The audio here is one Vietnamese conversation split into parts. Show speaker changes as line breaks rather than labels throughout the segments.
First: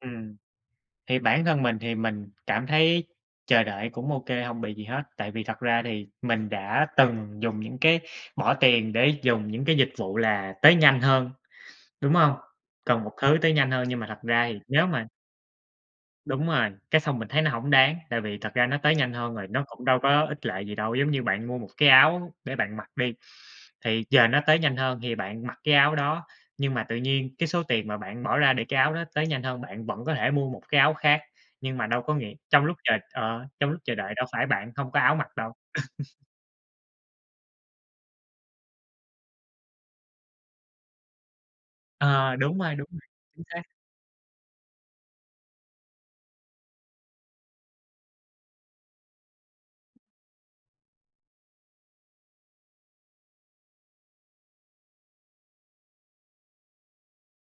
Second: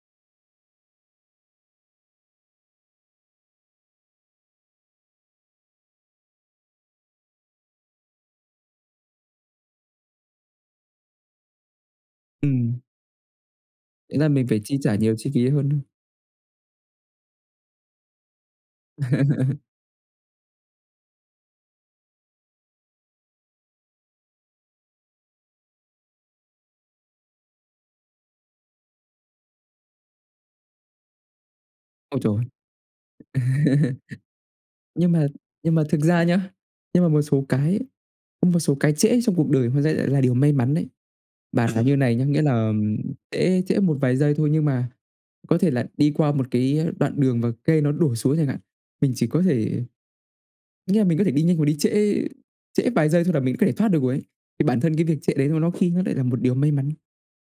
Ừm, thì bản thân mình thì mình cảm thấy chờ đợi cũng ô kê, hông bị gì hết, tại vì thật ra thì mình đã từng dùng những cái bỏ tiền để dùng những cái dịch vụ là tới nhanh hơn, đúng hông?
Ừm.
Cần một thứ tới nhanh hơn, nhưng mà thật
Thành ra
ra
mình phải
thì
chi
nếu
trả
mà
nhiều chi phí hơn.
Đúng rồi, cái xong mình thấy nó hổng đáng, tại vì thật ra nó tới nhanh hơn rồi nó cũng đâu có ích lợi gì đâu. Giống như bạn mua một cái áo để bạn mặc đi, thì giờ nó tới nhanh hơn thì bạn mặc cái áo đó, nhưng mà tự nhiên cái số tiền mà bạn bỏ ra để cái áo đó tới nhanh hơn, bạn vẫn có thể mua một cái áo khác, nhưng mà đâu có
Ôi
nghĩa
trời!
trong lúc chờ ờ, trong lúc chờ đợi đâu phải bạn không có
Nhưng
áo
mà
mặc đâu.
nhưng mà thực ra nhá, nhưng mà một số cái ấy, có một số cái trễ trong cuộc đời hóa ra lại là điều may mắn đấy. Bàn là như này nhá,
À,
nghĩa
đúng
là
rồi, đúng rồi, chính
trễ
xác.
trễ một vài giây thôi, nhưng mà có thể là đi qua một cái đoạn đường và cây nó đổ xuống chẳng hạn, mình chỉ có thể nghĩa là mình có thể đi nhanh hoặc đi trễ trễ vài giây thôi là mình có thể thoát được rồi ấy. Thì bản thân cái việc trễ đấy nó nó khi nó lại là một điều may mắn,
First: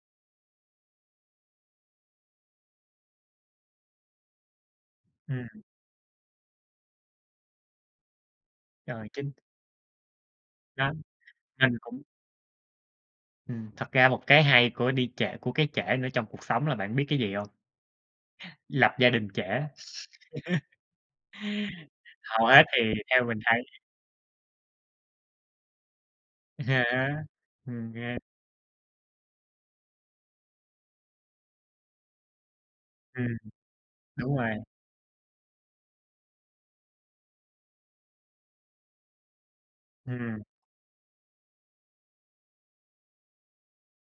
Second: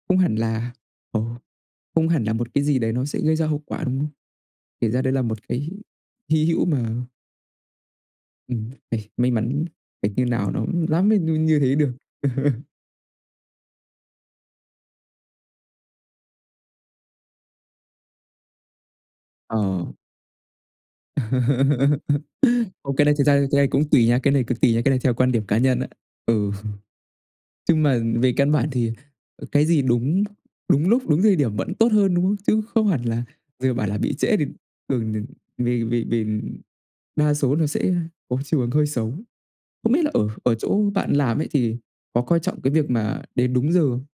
không hẳn là, ồ, không hẳn là một cái gì đấy nó sẽ gây ra hậu quả, đúng không? Kể ra đấy là một
Ừm.
cái h hy hữu mà Ừm,
Rồi
phải may
trên
mắn phải như nào nó, ưm,
Đó,
lắm mới nh như
mình
thế được.
cũng Ừm, thật ra một cái hay của đi trễ của cái trễ nữa trong cuộc sống là bạn biết cái gì hông? Lập gia đình trễ.
Ờ.
Hầu hết thì
Ô, cái này
theo
thực ra
mình
cái
thấy
này cũng tùy nha, cái này cực kỳ nha, cái này theo quan điểm cá nhân á. Ừ.
À há.
Chưng
Ừm
mà
ha.
về căn bản thì, ờ, cái gì đúng đúng lúc, đúng thời điểm vẫn tốt hơn, đúng không? Chứ không hẳn là
Ừm,
dừa bảo là bị trễ
đúng
thì
rồi.
thường thì [unintelligible] đa số nó sẽ có chiều hướng hơi xấu. Không biết là ở
Ừm.
ở chỗ bạn làm ấy, thì có coi trọng cái việc mà đến đúng giờ?